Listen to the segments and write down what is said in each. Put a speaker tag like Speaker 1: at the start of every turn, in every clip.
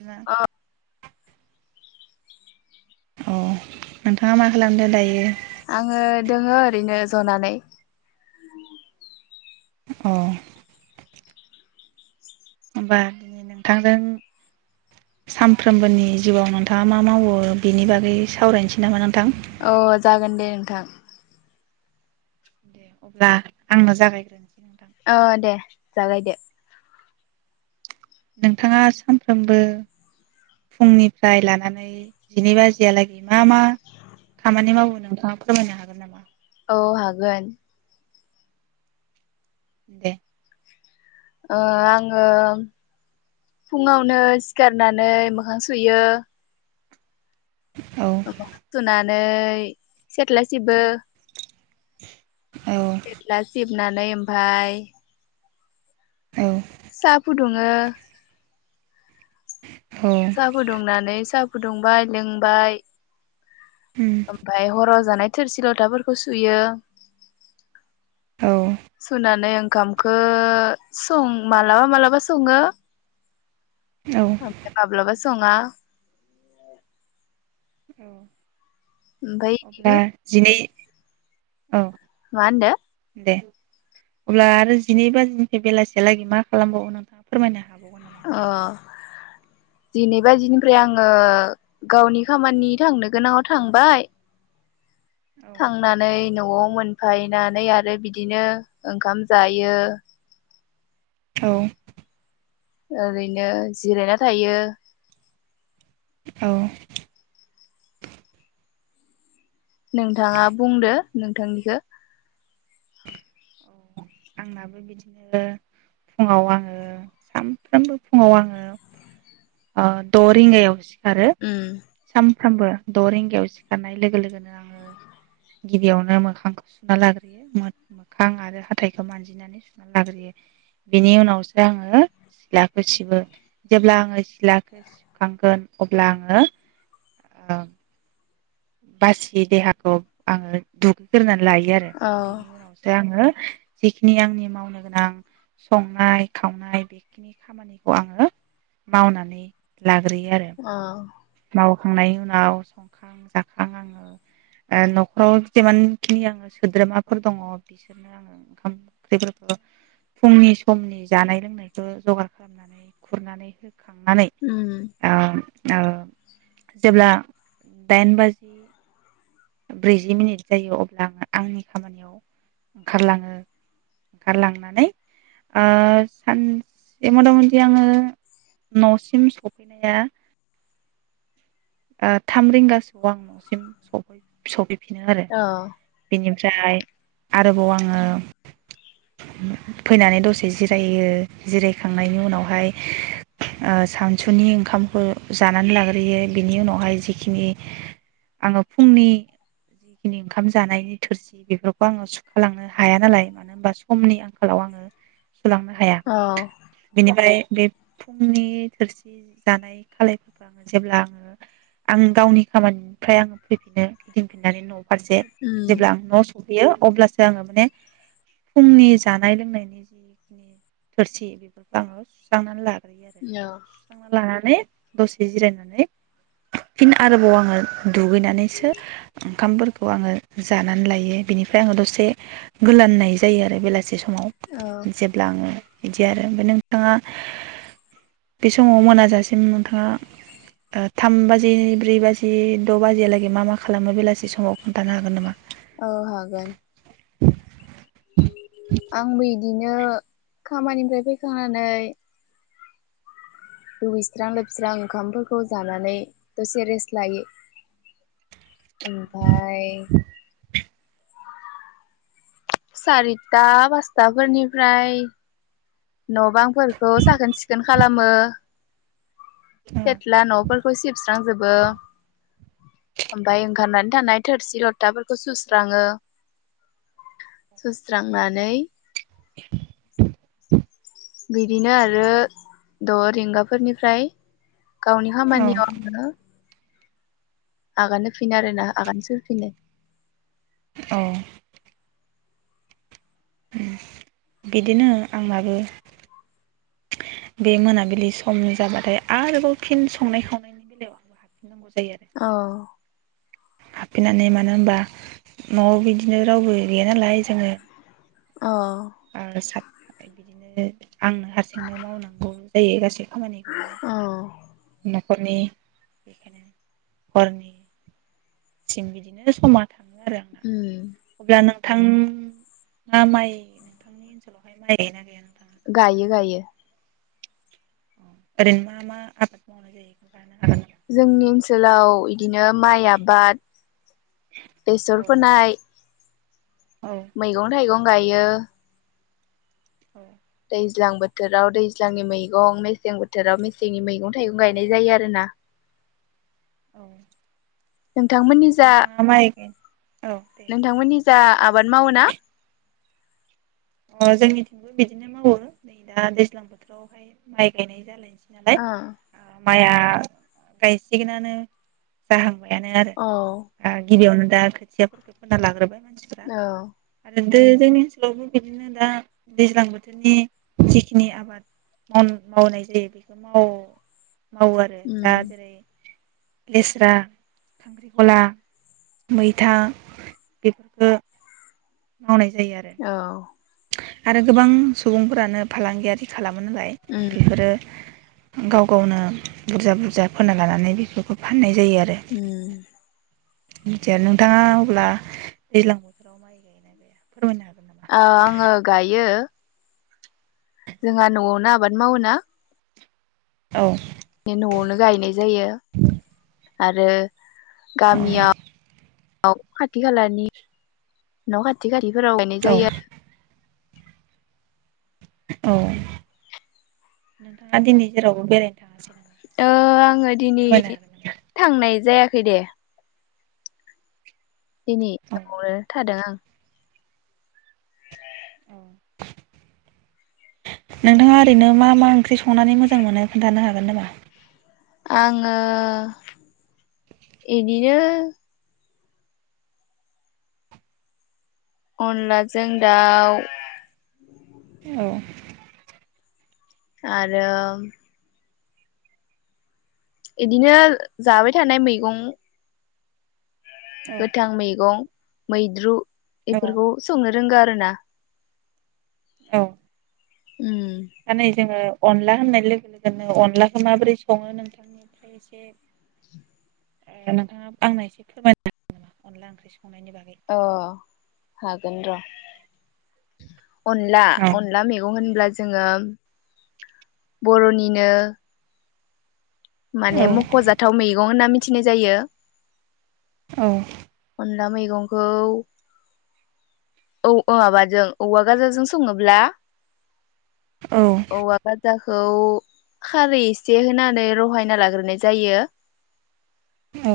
Speaker 1: न अ नोंथाङा मा खालामदों दायो?
Speaker 2: आङो दोङो ओरैनो जनानै
Speaker 1: औ होमबा दिनै नोंथांजों सानफ्रोमबोनि जिउआव नोंथाङा मा मावो बेनि बागै सावरायनोसै नामा नोंथां?
Speaker 2: अ जागोन दे नोंथां
Speaker 1: दे अब्ला आंनो जागायग्रोनोसै नोंथां
Speaker 2: ओह दे जागायदो।
Speaker 1: नोंथाङा सानफ्रोमबो फुंनिफ्राय लानानै जिनै बाजियालागै मा मा खामानि मावो नोंथाङा फोरमायनो हागोन नामा
Speaker 2: औ हागोन
Speaker 1: दे
Speaker 2: ओ आङो फुङावनो सिखारनानै मोखां सुयो
Speaker 1: औ
Speaker 2: [unintelligible] थुना नै सेथ्लासिबो
Speaker 1: [inaudible] औ
Speaker 2: नानै ओमफाय
Speaker 1: औ
Speaker 2: सा फुदुङो
Speaker 1: औ
Speaker 2: साहा फुदुंनानै साह फुदुंबाय लोंबाय
Speaker 1: उम
Speaker 2: ओमफाय हराव जानाय थोरसि लथाफोरखौ सुयो
Speaker 1: औ
Speaker 2: सुनानै ओं ओंखामखो सं मालाबा मालाबा सङो।
Speaker 1: औ
Speaker 2: ओमफाय माब्ला सो सङा ओमफाय
Speaker 1: औ अब्ला
Speaker 2: इदिनो
Speaker 1: जिनै औ
Speaker 2: मा होनदों।
Speaker 1: दे अब्ला आरो जिनै बाजिनिफ्राय बेलासिलागै मा खालामबावो नोंथाङा? फोरमायनो हाबावगोन नामा?
Speaker 2: अ जिनै बाजिनिफ्राय आङो गावनि खामानि थांनो गोनाङाव थांबाय थांनानै नआव मोनफायनानै आरो बिदिनो ओंखाम जायो।
Speaker 1: औ
Speaker 2: ओरैनो जिरायना थायो।
Speaker 1: औ
Speaker 2: नोंथाङा बुंदो नोंथांनिखो
Speaker 1: आंनाबो बिदिनो फुङाव आङो सानफ्रामबो फुङाव आङो। ओ द‌ रिंगायाव सि सिखारो
Speaker 2: उम
Speaker 1: साम सानफ्रामबो द रिंगायाव सिखारनाय लोगो लोगोनो आङो गिबियावनो मोखांखौ सुना लाग्रोयो मोखां आरो हाथायखौ मानजिनानै सुना लाग्रोयो बेनि उनावसो आङो सिलाखौ सिबो जेब्ला आङो सिथ्लाखौ सिुबखांगोन अब्ला आङो। ओ बासि देहाखौ आङो दुगैग्रोनानै लायो आरो
Speaker 2: औ
Speaker 1: बिनि उनावसो आङो। जिखिनि आंनि मावनो गोनां संनाय खावनाय बेखिनि खामानिखौ आङो मावनानै लाग्रोयो आरो।
Speaker 2: औ
Speaker 1: मावखांनायनि उनाव संखां जाखां आङो नखराव जेमानखिनि आङो सोद्रोमाफोर दङ बिसोरनो आङो ओंखाम ओंख्रिफोरखौ फुंनि समनि जानाय लोंनायखौ जगार खालामनानै खुरनानै होयो। खांनानै
Speaker 2: उम
Speaker 1: ओ औ जेब्ला दाइन बाजि ब्रैजि मिनिट जायो अब्ला आङो आंनि खामानियाव ओंखारलाङो ओंखारलांनानै आ सानसे मथा मथि आङो नसिम सफैनाया अ थाम रिंगासोआव आं नसिमै सफै बिनो आरो
Speaker 2: औ
Speaker 1: बिनो ओमफ्राय आरोबाव आङो फैनानै दसे जिरायो जिरायखांनायनि उनावहाय अ सानसुनि ओंखामखौ जानानै लाग्रोयो बिनि उनावहाय जिखिनि आङो फुंनि जिखिनि ओंखाम जानायनि थोरसि बेफोरखौ आङो सोखालांनो हाया नालाय मानो होनबा समनि आंखालाव आङो सोलांनो हाया
Speaker 2: औ
Speaker 1: बिनिफ्राय बे फुंनि थोरसि जानाय खालायफोरखौ आङो जेब्ला आङो आं गावनि खामानिनिफ्राय आङो फैफिनो गिदिंफिननानै नआव फारसे
Speaker 2: उम
Speaker 1: जेब्ला आं न बेयो अब्लासो आङो माने फुंनि जानाय लोंनायनि जिखिनि थोरसि बेफोरखौ आङो सुस्रांनानै लाग लाग्रोयो आरो
Speaker 2: औ
Speaker 1: सुस्रांनानै लानानै दसे जिरायनानै फिन आरोबाव आङो दुगैनानैसो ओंखामफोरखौ आङो जानानै लायो बिनिफ्राय आङो दसे गोलाननाय जायो आरो बेलासि बे
Speaker 2: औ
Speaker 1: समाव जेब्ला आङो बिदि आरो ओमफ्राय नोंथाङा बे समाव मोनाजासिम नोंथाङा थाम बाजि ब्रै बाजि द बाजियालागै मा मा खालामो बेलासि समाव खोनथानो हागोन नामा
Speaker 2: औ हागोन
Speaker 1: [inaudible]
Speaker 2: आंबो बिदिनो खामानिनिफ्राय फैखांनानै दुगैस्रां लोबस्रां ओंखामफोरखौ जानानै दसे रेस्ट लायो। ओमफाय सारिता पासताफोरनिफ्राय न बांफोरखौ साखोन सिखोन खालामो सेथ्ला नफोरखौ सिबस्रांजोबो ओमफाय ओंखारनानै थानाय थोरसि लथाफोरखौ सुस्राङो सुस्रांनानै
Speaker 1: [inaudible]
Speaker 2: बिदिनो आरो द रिेंगाफोरनिफ्राय गावनि
Speaker 1: औ
Speaker 2: खामानियाव आङो आगान होफिनो आरोना आगान सोरफिनो
Speaker 1: औ उ बिदिनो आंनाबो बे मोनाबिलि समनि जाबाथाय आरोबाव फिन संनाय खावनायनि
Speaker 2: औ
Speaker 1: हाबफैनानै मानो होनबा न'आव बिदिनो रावबो गैया नालाय जोङो
Speaker 2: अ
Speaker 1: [unintelligible] बिदि बिदिनो आंनो हारसिंनो मावनांगौ जायो गासै खामानिखौनो
Speaker 2: अ
Speaker 1: हरनि बेखायनो हरनि सिम बिदिनो समान थाङो आरो आंना
Speaker 2: उम
Speaker 1: अब्ला नों थां-ङा माइ नोंथांनि ओनसोलावहाय माइ गायो ना गाया
Speaker 2: गायो गायो
Speaker 1: औ ओरैनो मा मा आबाद मावनाय जायो खोनथानो हागोन नामा
Speaker 2: जोंनि ओनसोलाव इदिनो माइ आबाद बेसर फोनाय
Speaker 1: औ
Speaker 2: मैगं थाइगं गायो
Speaker 1: अ
Speaker 2: दैज्लां बोथोराव दैज्लांनि मैगं मेसें बोथोराव मेसेंनि मैगं थाइगं गायनाय जायो आरोना
Speaker 1: औ
Speaker 2: नोंथांमोननि जा
Speaker 1: नोंथाङा माइ औ दे
Speaker 2: नोंथांमोननि जा आबाद मावो ना
Speaker 1: अ जोंनिथिंबो बिदिनो मावो नै दा दैज्लां बोथोरावहाय माइ गायनाय जालाय
Speaker 2: अ
Speaker 1: माइआ गायसिगोनानो जाहां माबायानो आरो
Speaker 2: औ
Speaker 1: ओ गिबियावनो दा खोथियाफोरखो फोना लाग्रोबाय मानसिफ्रा
Speaker 2: औ
Speaker 1: आरो दे जोंनि ओनसोलावबो बिदिनो दा दैज्लां बोथोरनि जिखिनि आबाद माव मावनाय जायो बेखौ माव मावो आरो जा
Speaker 2: उम
Speaker 1: जेरै लेस्रा खांख्रिखला मैथा बेफोरखो मावनाय जायो आरो
Speaker 2: औ
Speaker 1: आरो गोबां सुबुंफोरानो फालांगियारि खाला मोनालाय
Speaker 2: उम
Speaker 1: बेफोरो गाव गावनो बुरजा बुरजा फोना लानानै बेफोरखौ फाननाय
Speaker 2: उम
Speaker 1: मिथिया नोंथाङा अब्ला दैज्लां बोथोराव माइ गायोना गा फोरमायनो हागोन
Speaker 2: आ आङो गायो जोंहा न'आवनो आबाद मावो ना
Speaker 1: औ
Speaker 2: गायनाय जायो आरो गामिया न खाथि खालानि न खाथि खाथि [inaudible]
Speaker 1: औ
Speaker 2: जायो आरो।
Speaker 1: औ नोंथाङा दिनै जेरावबो बेरायनो थाङासै नामा
Speaker 2: आरो ओ आङो दिनै
Speaker 1: फोरमायनो हागोन नामा
Speaker 2: थांनाय जायाखै दे। दिनै
Speaker 1: औ
Speaker 2: न आवनो थादों आं
Speaker 1: अ नोंथाङा ओरैनो मा मा ओंख्रि संनानै मोजां मोनो खोन्थानो हागोन नामा
Speaker 2: आङो इदिनो अनलाजों दाउ
Speaker 1: औ
Speaker 2: आरो इदिनो जाबाय थानाय मैगं
Speaker 1: औ
Speaker 2: गोथां मैगं मैद्रु
Speaker 1: औ
Speaker 2: एफोरखौ संनो दोंगो आरोना
Speaker 1: औ
Speaker 2: उम
Speaker 1: दा नै जोंङो अनला होननाय लोगो लोगोनो अनलाखौ माबोरै सङो नोंथांनिफ्राय एसे ओ नोंथाङा आंनो एसे फोरमायना हागोन नामा अनला ओंख्रि संनो
Speaker 2: अ हागोन र' अनला
Speaker 1: औ
Speaker 2: अनला मेगं होनब्ला जोङो बरनिनो
Speaker 1: औ
Speaker 2: माने मखजाथाव मैगं होन्ना मि मिथिनाय जायो।
Speaker 1: औ
Speaker 2: अनला मैगंखौ औ माबाजों औवा गाजाजों सङोब्ला
Speaker 1: औ
Speaker 2: औवा गाजाखौ खौ खारै एसे होनानै लहायना लाग्रोनाय जायो
Speaker 1: औ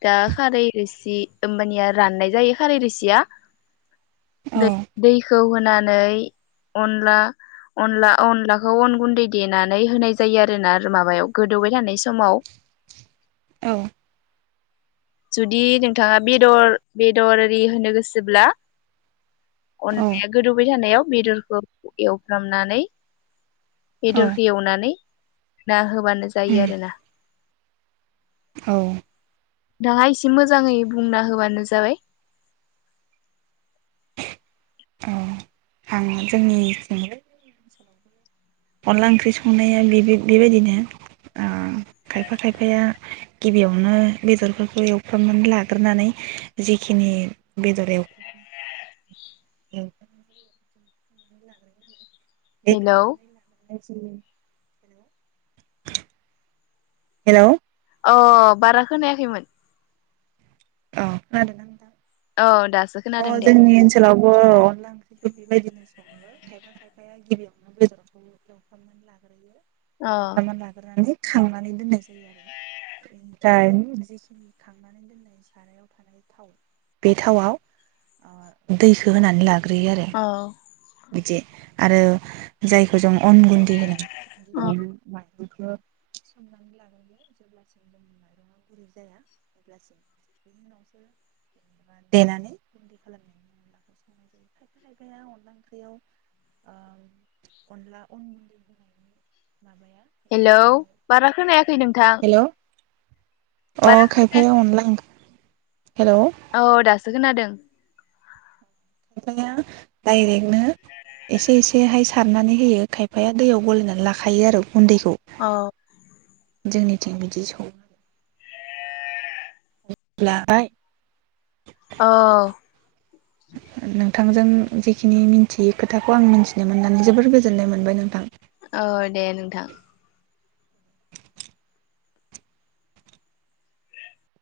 Speaker 2: दा खारै रोसि ओमबानिया राननाय जायो खारै रोसिया
Speaker 1: औ
Speaker 2: दै-दैख खौ होनानै अनला-अनला-अनलाखौ अन गुन्दै देनानै होनाय जायो आरोना रो माबायाव गोदौबाय थानाय समाव
Speaker 1: औ
Speaker 2: जुदि नोंथाङा बेदर बेदर एरि होनो गोसोब्ला
Speaker 1: औ
Speaker 2: अननाया गोदौबाय थानायाव बेदरखौ एवफ्रामनानै
Speaker 1: औ
Speaker 2: बेदरखो एवनानै ना होबानो जायो आरो ना
Speaker 1: औ
Speaker 2: दाहा इसे मोजाङै बुंना होबानो जाबाय
Speaker 1: हां जोंनि थिंबो [inaudible] ओनसोलावबो अनला ओंख्रि संनाया बे-बे- बेबायदिनो ओ खायफा खायफाया गिबियावनो बेदरफोरखौ एवफ्रामनानै लाग्रोनानै जिखिनि बेदर एव
Speaker 2: हेलौ
Speaker 1: आयसै हेलौ
Speaker 2: अ बारा खोनायाखैमोन
Speaker 1: अ खोनादोंना नोंथां
Speaker 2: अ दा
Speaker 1: अ जोंनि ओनसोलावबो अनला ओंख्रिखौ बेबायदि सं [unintelligible]
Speaker 2: अ
Speaker 1: एवफ्रामना लाग्रोनानै खांनानै दोननाय जायो बेनिफ्राय जेखिनि खांनानै दोननाय सारायाव थानाय थाव बे थावाव ओ दैखो होनानै लागोन ग्रोयो आरो
Speaker 2: अ
Speaker 1: बिदि आरो जायखो जों अन गुन्दै होन
Speaker 2: अ
Speaker 1: बिख्लो संनानै लाग्रोयो जो [unintelligible] जेनेबा देनानै गुन्दै खालामो खायफा खायफाया अनला ओंख्रियाव ओ अनला अन गुन्दै होनायनि माबाया
Speaker 2: हेलौ बारा खोनायाखै नोंथां
Speaker 1: हेल' अ
Speaker 2: बारा
Speaker 1: खायफाया
Speaker 2: खोनायाखै
Speaker 1: अनला ओंख
Speaker 2: औ दासो खोनादों [inaudible]
Speaker 1: खायफाया डाइरेक्टनो एसे एसेहाय सारनानै होयो खायफाया दैयाव गलायनानै लाखायो आरो गुन्दैखौ
Speaker 2: औ
Speaker 1: जोंनिथिं बिदि सङो आरो ला बाय
Speaker 2: अ
Speaker 1: नोंथांजों जिखिनि मिथियै खोथाखौ आं मिथिनो मोननानै जोबोर गोजोननाय मोनबाय नोंथां
Speaker 2: औ दे नोंथां